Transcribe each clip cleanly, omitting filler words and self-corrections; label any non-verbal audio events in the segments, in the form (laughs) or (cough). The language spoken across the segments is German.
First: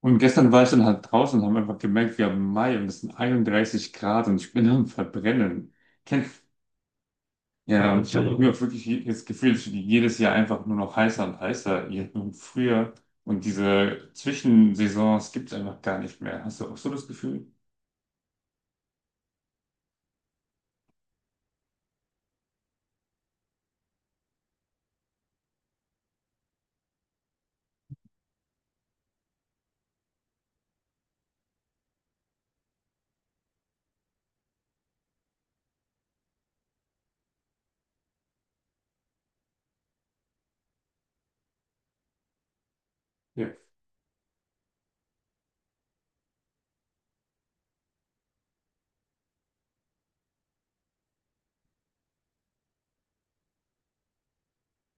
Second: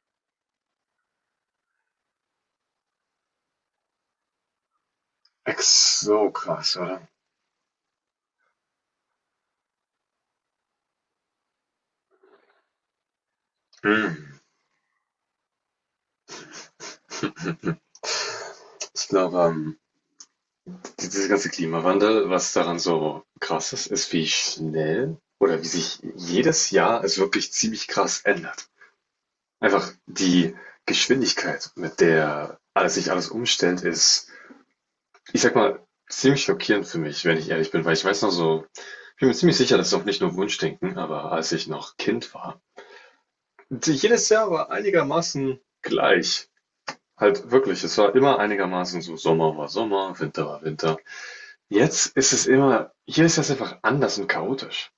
Und gestern war ich dann halt draußen und haben einfach gemerkt, wir haben Mai und es sind 31 Grad und ich bin am Ex Verbrennen. so Kennst, krass, oder? ja, und ich habe Wahnsinn. Irgendwie wirklich das Gefühl, es wird jedes Jahr einfach nur noch heißer und heißer. Und früher und diese Hm. Zwischensaisons gibt es einfach gar nicht mehr. Hast du auch so das Gefühl? Ich glaube, dieser ganze Klimawandel, was daran so krass ist, ist, wie schnell oder wie sich jedes Jahr es wirklich ziemlich krass ändert. Einfach die Geschwindigkeit, mit der alles sich alles umstellt, ist, ich sag mal, ziemlich schockierend für mich, wenn ich ehrlich bin, weil ich weiß noch so, ich bin mir ziemlich sicher, das ist auch nicht nur Wunschdenken, aber als ich noch Kind war, jedes Jahr war einigermaßen gleich. Halt wirklich, es war immer einigermaßen so, Sommer war Sommer, Winter war Winter. Jetzt ist es immer, hier ist das einfach anders und chaotisch.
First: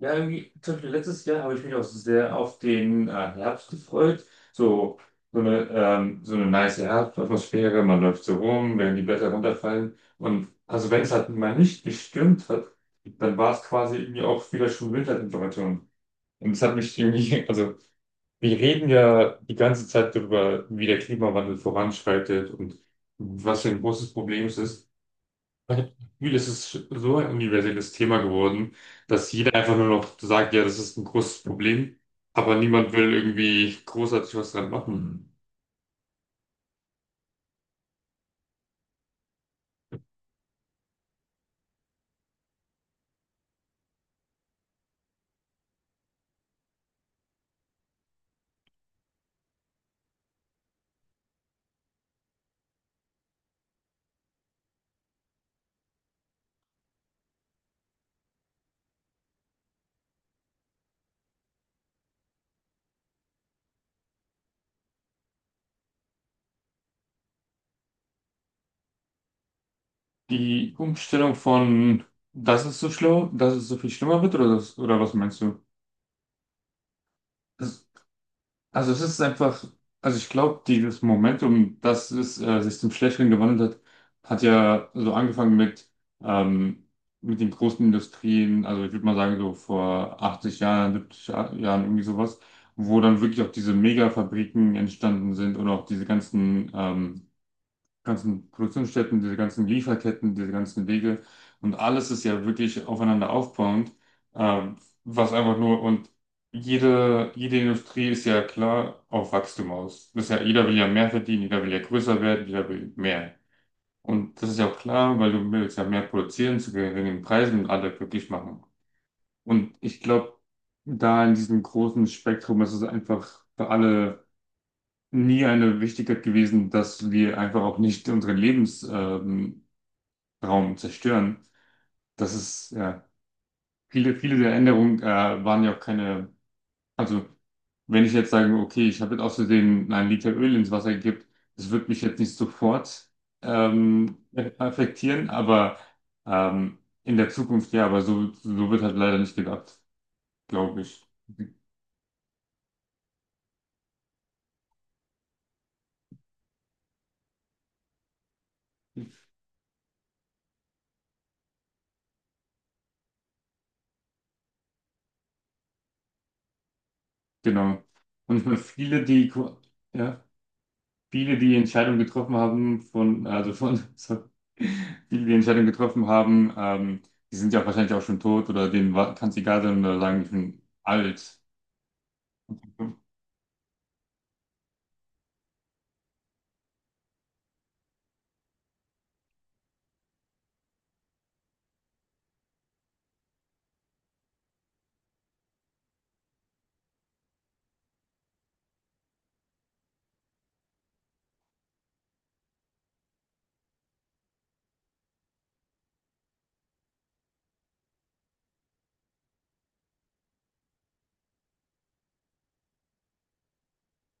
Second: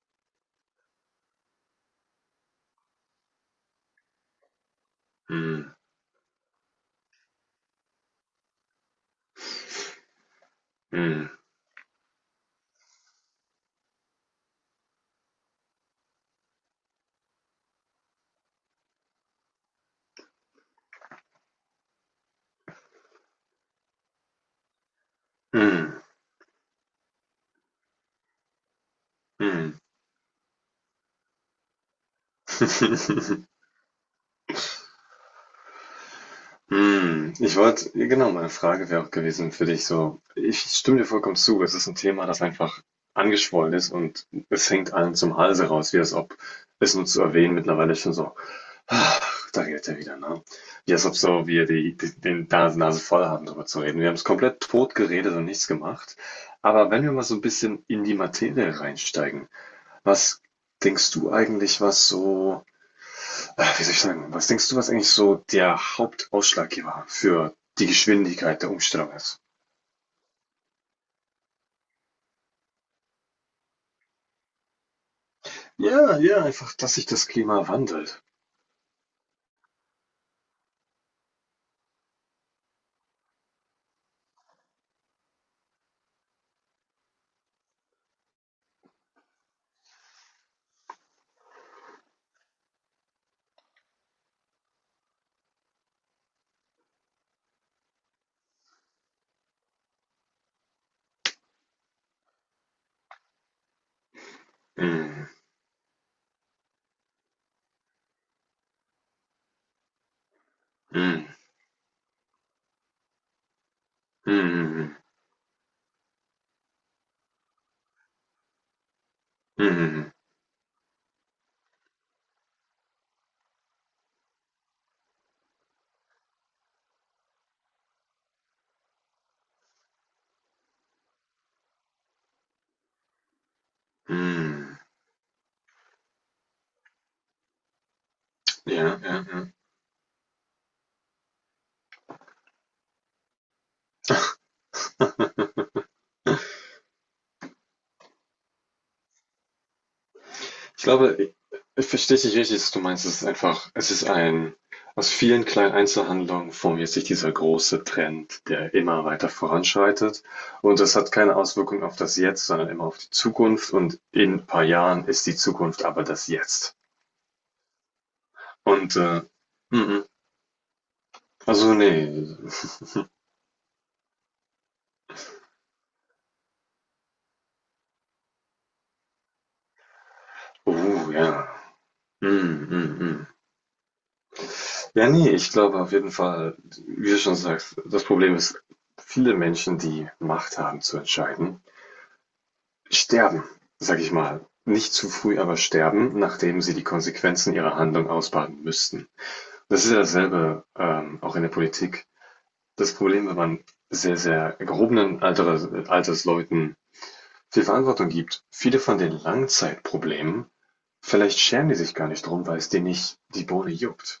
Ja, irgendwie, zum Beispiel letztes Jahr habe ich mich auch sehr auf den Herbst gefreut. So, Hm, so eine nice Herbstatmosphäre, man läuft so rum, wenn die Blätter runterfallen. Und also wenn es halt hm, mal nicht gestürmt hat, dann war es quasi irgendwie auch wieder schon Wintertemperaturen. Und es hat mich irgendwie, (laughs) also wir reden ja die ganze Zeit darüber, wie der Klimawandel voranschreitet und was für ein großes Problem es ist. (laughs) hm, Ich habe das Gefühl, es ist so ein universelles Thema geworden, dass jeder hm. einfach nur noch sagt, ja, das ist ein großes Problem, aber niemand will (laughs) irgendwie großartig was dran machen. Hm. Ich wollte, genau, meine Frage wäre auch gewesen für dich so, ich stimme dir vollkommen zu, es ist ein Thema, das einfach angeschwollen ist und es hängt allen zum Halse raus, wie als ob es nur zu erwähnen mittlerweile schon so Ach, da gilt er wieder, ne? Ja, ist ob so, wir den Nase voll haben, darüber zu reden. Wir haben es komplett tot geredet und nichts gemacht. Aber wenn wir mal so ein bisschen in die Materie reinsteigen, was denkst du eigentlich, was so, wie soll ich sagen, was denkst du, was eigentlich so der Hauptausschlaggeber für die Geschwindigkeit der Umstellung ist? Die Umstellung von, das ist so schlimm, dass es so viel schlimmer wird, oder, das, oder was meinst du? Ja, ja, einfach, dass sich das Klima Das wandelt. also es ist einfach, also ich glaube, dieses Momentum, dass es sich zum Schlechteren gewandelt hat, hat ja so angefangen ähm, mit den großen Industrien, also ich würde mal sagen so vor 80 Jahren, 70 Jahren irgendwie sowas, wo dann wirklich auch diese Megafabriken entstanden sind und auch diese ganzen ganzen Produktionsstätten, diese ganzen Lieferketten, diese ganzen Wege und alles ist ja wirklich aufeinander aufbauend, ähm, Mm, was einfach nur und jede Industrie ist ja klar auf Wachstum aus. Das ist ja, jeder will ja mehr mm, verdienen, jeder will ja größer werden, jeder will mehr. Und das ist ja auch mm, klar, weil du willst ja mehr produzieren zu geringen Preisen und alle glücklich machen. mm, Und ich mm, glaube, da in diesem großen Spektrum ist es einfach für alle nie eine Wichtigkeit gewesen, dass wir einfach auch nicht unseren Lebensraum Raum zerstören. Das ist, ja, viele, viele der mm. Änderungen waren ja auch keine, also wenn ich jetzt sage, okay, Ja, ich habe jetzt ja, aus ja. Versehen einen Liter Öl ins Wasser gekippt, das wird mich jetzt nicht sofort ähm, affektieren, aber ähm, in der Zukunft ja, aber so, so wird halt leider nicht gedacht, glaube Ich ich. glaube, i ich verstehe dich richtig, dass du meinst, es ist einfach es ist ein aus vielen kleinen Einzelhandlungen formiert sich dieser große Trend, der immer weiter voranschreitet. Und das hat keine Auswirkung auf das Jetzt, sondern immer auf die Zukunft. Und in ein paar Jahren ist die Zukunft aber das Jetzt. Genau. Und ich meine, Und, viele, die, mhm. ja. Viele, die Also, Entscheidungen nee, getroffen haben von, also von, (laughs) sorry, viele, die Entscheidungen getroffen haben, die sind ja wahrscheinlich auch schon tot oder denen kann es egal sein oder sagen, ich bin oh, alt. ja. Mhm, mhm, mhm. Ja, ne, ich glaube auf jeden Fall, wie du schon sagst, das Problem ist, viele Menschen, die Macht haben zu entscheiden Sterben, sag ich mal. Nicht zu früh, aber sterben, nachdem sie die Konsequenzen ihrer Handlung ausbaden müssten. Das ist ja dasselbe auch in der Politik. Das Problem, wenn man sehr, sehr gehobenen Alters, Altersleuten viel Verantwortung gibt, viele von den Langzeitproblemen, vielleicht schämen die sich gar nicht drum, weil es denen nicht die Bohne juckt.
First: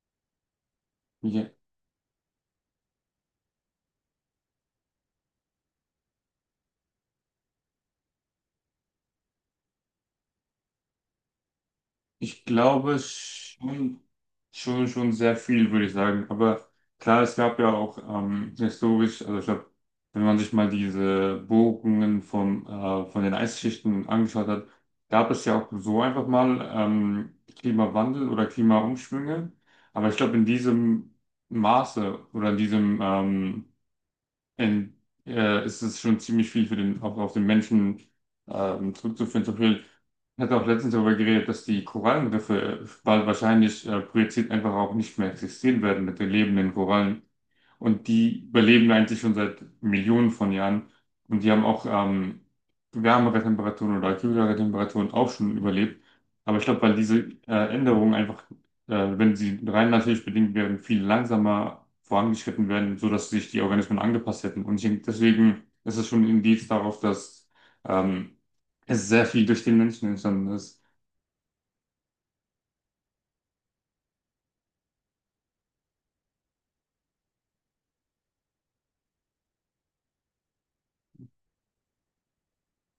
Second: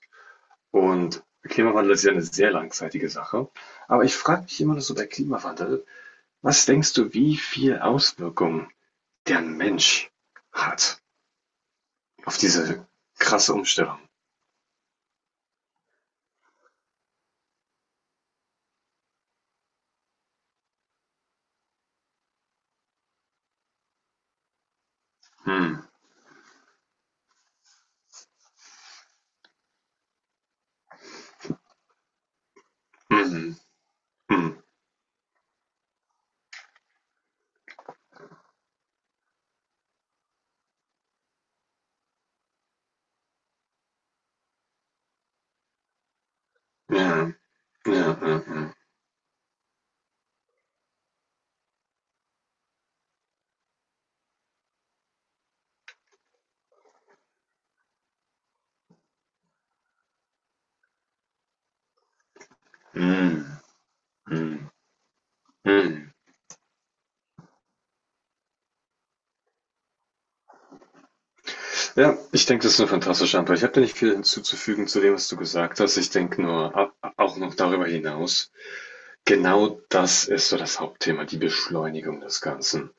Und Klimawandel ist ja eine sehr langzeitige Sache. Aber ich frage mich immer noch so bei Klimawandel, was denkst du, wie viel Auswirkungen der Mensch hat? Auf Ich diese glaube krasse Umstellung. schon, schon sehr viel, würde ich sagen. Aber klar, es gab ja auch historisch, also ich glaube, wenn man sich mal diese Bohrungen vom, von den Eisschichten angeschaut hat, gab es ja auch Hm. so einfach mal Klimawandel oder Klimaumschwünge. Aber ich glaube, in diesem Maße oder in diesem Mhm. Mhm. in, ist es schon ziemlich viel für den, auch auf den Menschen zurückzuführen. Zum Beispiel, ich hatte auch letztens darüber geredet, dass die Korallenriffe bald wahrscheinlich projiziert einfach auch nicht mehr existieren werden mit den lebenden Ja. Korallen. Ja. Und Ja. die Ja. überleben eigentlich schon seit Millionen von Jahren. Und die haben auch wärmere Temperaturen oder kühlere Temperaturen auch schon überlebt. Aber ich glaube, weil diese Änderungen einfach, wenn sie rein natürlich bedingt wären, viel langsamer vorangeschritten werden, sodass Mhm. sich die Organismen angepasst Mhm. hätten. Und ich denke, deswegen ist es Mhm. schon ein Indiz darauf, dass ähm, es sehr viel durch den Menschen entstanden ist. Ja, ich denke, das ist eine fantastische Antwort. Ich habe da nicht viel hinzuzufügen zu dem, was du gesagt hast. Ich denke nur, auch noch darüber hinaus, genau das ist so das Hauptthema, die Beschleunigung des Ganzen.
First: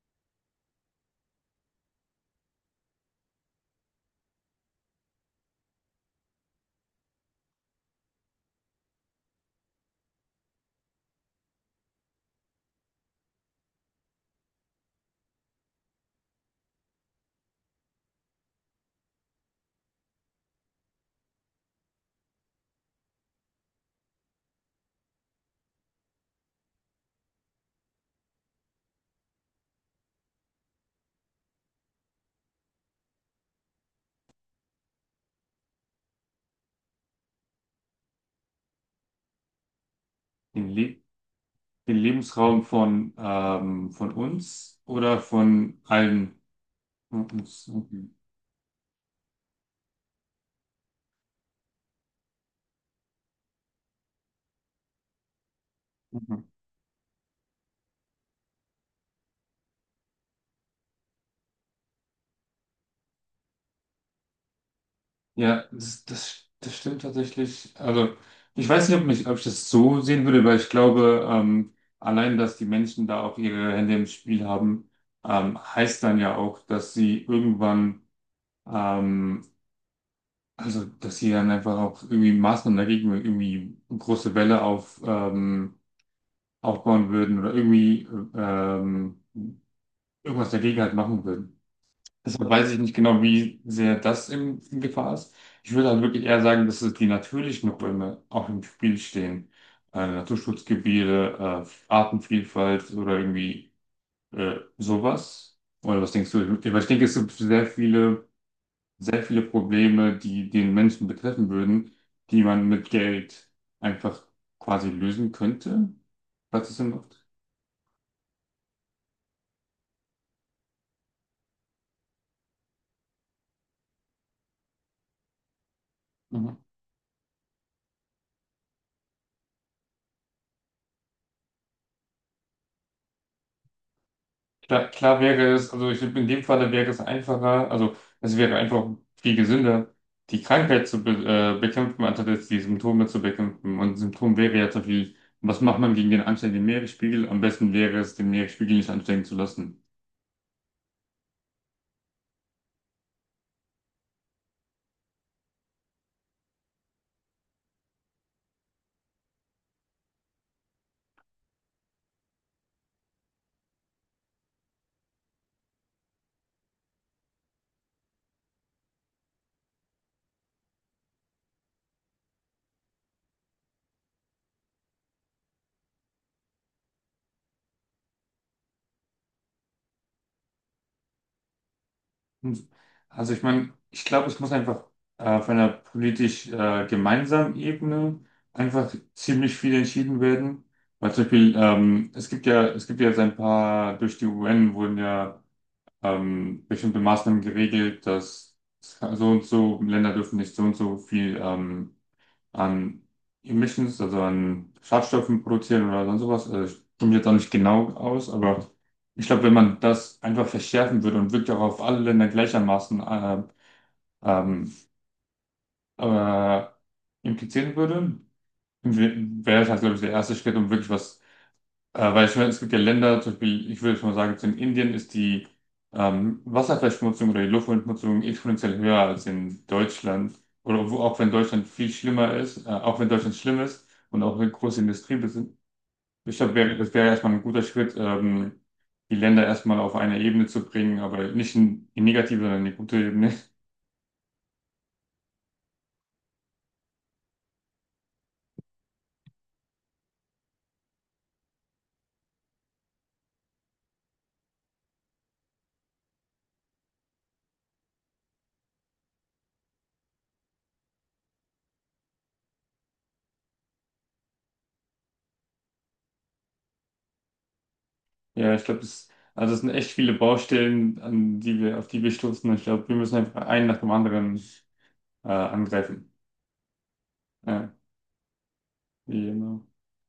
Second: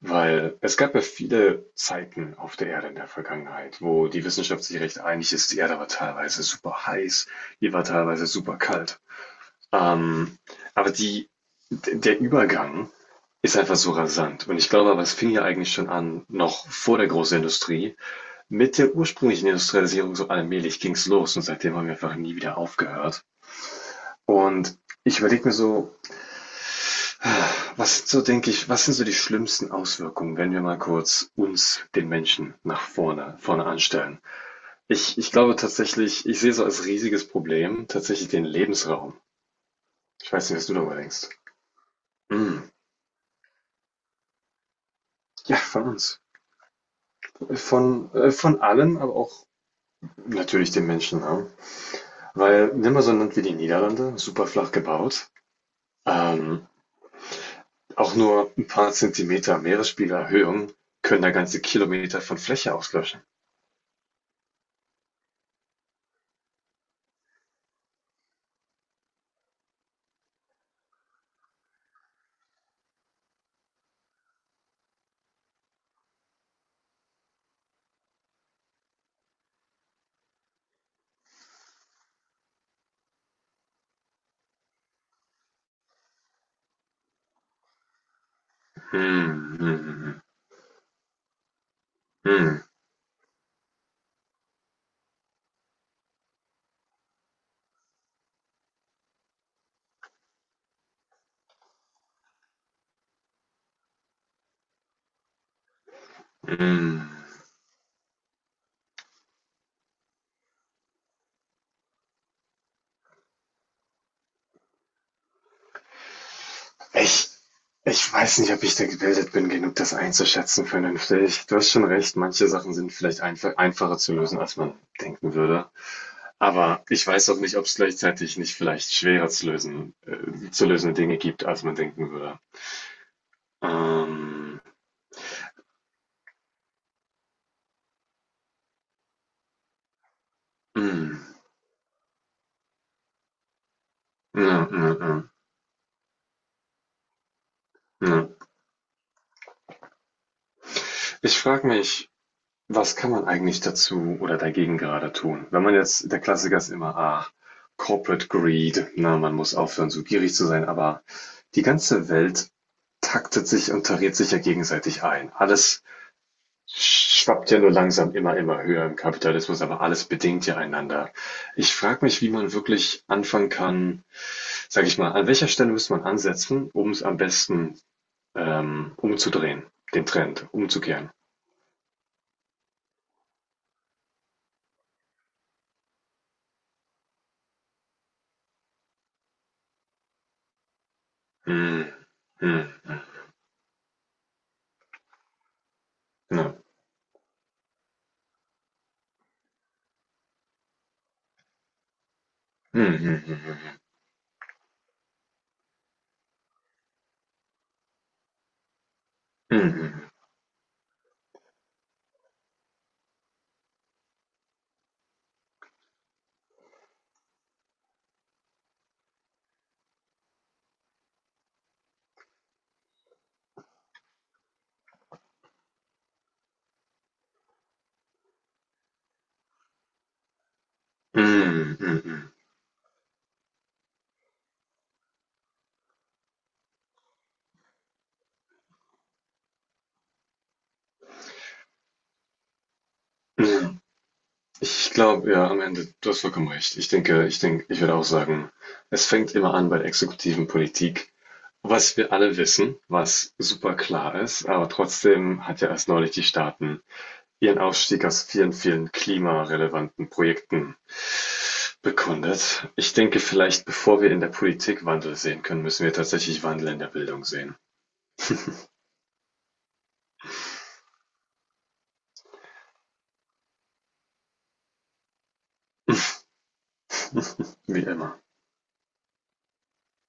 Weil es gab ja viele Zeiten auf der Erde in der Vergangenheit, wo die Wissenschaft sich recht einig ist. Die Erde war teilweise super heiß, die war teilweise super kalt. Ähm, aber die d der Übergang ist einfach so rasant. Und ich glaube aber, es fing ja eigentlich schon an, noch vor der großen Industrie. Mit der ursprünglichen Industrialisierung so allmählich ging's los und seitdem haben wir einfach nie wieder aufgehört. Und ich überlege mir so, was so, denke ich, was sind so die schlimmsten Auswirkungen, wenn wir mal kurz uns, den Menschen, vorne anstellen? Ich glaube tatsächlich, ich sehe so als riesiges Problem tatsächlich den Lebensraum. Ich weiß nicht, was Den, du darüber Le denkst. Den Lebensraum Mm. Von uns oder Ja, von von uns. allen. Von allem, aber auch natürlich den Menschen. Ne? Weil nimm mal so ein Land wie die Niederlande, super flach gebaut. Mhm. Ähm, auch nur ein paar Zentimeter Meeresspiegelerhöhung können da ganze Kilometer von Fläche auslöschen. Ja, das stimmt tatsächlich. Also, ich weiß nicht, ob, mich, ob ich das so sehen würde, weil ich glaube, allein, dass die Menschen da auch ihre Hände im Spiel haben, heißt dann ja auch, dass sie irgendwann, ähm, also, dass sie dann einfach auch irgendwie Maßnahmen dagegen, irgendwie eine große Welle auf, aufbauen würden oder irgendwie ähm, Hm, hm, irgendwas dagegen halt machen würden. Deshalb hm, weiß ich nicht genau, wie sehr das in Gefahr ist. Ich würde halt wirklich eher sagen, dass es die natürlichen Räume auch im Spiel stehen. Naturschutzgebiete, Artenvielfalt oder irgendwie sowas. Oder was denkst hm. du? Weil ich Hm. denke, es gibt sehr viele Probleme, die den Menschen betreffen würden, die man mit Geld einfach quasi lösen könnte, falls es Sinn macht. Ich, ich weiß nicht, ob ich da gebildet bin, genug das einzuschätzen vernünftig. Du hast schon recht, manche Sachen sind vielleicht einfacher zu lösen, als man denken würde. Aber ich weiß auch nicht, ob es gleichzeitig nicht vielleicht schwerer zu lösen, zu lösende Dinge gibt, als man denken würde. Ähm, Klar, klar wäre es, also ich, in dem Falle wäre es einfacher, also es wäre einfach viel gesünder, die Krankheit zu be mm, bekämpfen, anstatt jetzt die Symptome zu bekämpfen. Und Symptom wäre ja, ja so ja, viel, ja, was macht man gegen den ansteigenden Meeresspiegel? Am besten wäre es, ja. den Meeresspiegel nicht ansteigen zu lassen. Ich frage mich, was kann man eigentlich dazu oder dagegen gerade tun? Wenn man jetzt, der Klassiker ist immer, ah, Corporate Greed, na, man muss aufhören, so gierig zu sein, aber die ganze Welt taktet sich und tariert sich ja gegenseitig ein. Alles schwappt ja nur langsam immer höher im Kapitalismus, aber alles bedingt ja einander. Ich frage mich, wie man wirklich anfangen kann, sage ich mal, an welcher Stelle müsste man ansetzen, um es am besten umzudrehen, den Trend umzukehren. Hm. Also ich meine, ich glaube, es muss einfach auf einer politisch gemeinsamen Ebene einfach ziemlich viel entschieden werden. Weil zum Beispiel, Hm, hm, es gibt hm, ja jetzt ein paar, durch die UN wurden ja ja. Bestimmte Maßnahmen geregelt, dass so und so Länder dürfen nicht so und so viel Hm, an hm, hm, Emissions, also an Schadstoffen produzieren oder sonst sowas. Also ich komme mich jetzt auch nicht genau aus, aber ich glaube, wenn hm, man hm, das einfach verschärfen würde und wirklich auch auf alle Länder gleichermaßen ähm, äh, implizieren würde, wäre es halt, glaube ich, der erste Schritt, um wirklich was weil ich meine, es gibt ja Länder, zum Beispiel, ich würde jetzt mal sagen, jetzt in Indien ist die Wasserverschmutzung oder die Luftverschmutzung exponentiell höher als in Deutschland. Oder wo, auch hm, wenn Deutschland hm, viel hm, hm. schlimmer ist, auch wenn Deutschland schlimm ist und auch eine große Industrie besitzt. Ich glaube, das wäre erstmal ein guter Schritt, die Länder erstmal auf eine Ebene zu bringen, aber nicht in die negative, sondern in die gute Ebene. (laughs) Ich glaube, ja, am Ende, du hast vollkommen recht. Ich denke, ich würde auch sagen, es fängt immer an bei der exekutiven Politik. Was wir alle wissen, was super klar ist, aber trotzdem hat ja erst neulich die Staaten ihren Ausstieg aus vielen, vielen klimarelevanten Projekten bekundet. Ich denke vielleicht, bevor wir in der Politik Wandel sehen können, müssen wir tatsächlich Wandel in der Bildung sehen, Ja, ich glaube, das, also es sind echt viele Baustellen, an die wir, auf die wir stoßen. Ich glaube, wir müssen einfach einen nach dem anderen angreifen. Ja, wie immer. genau.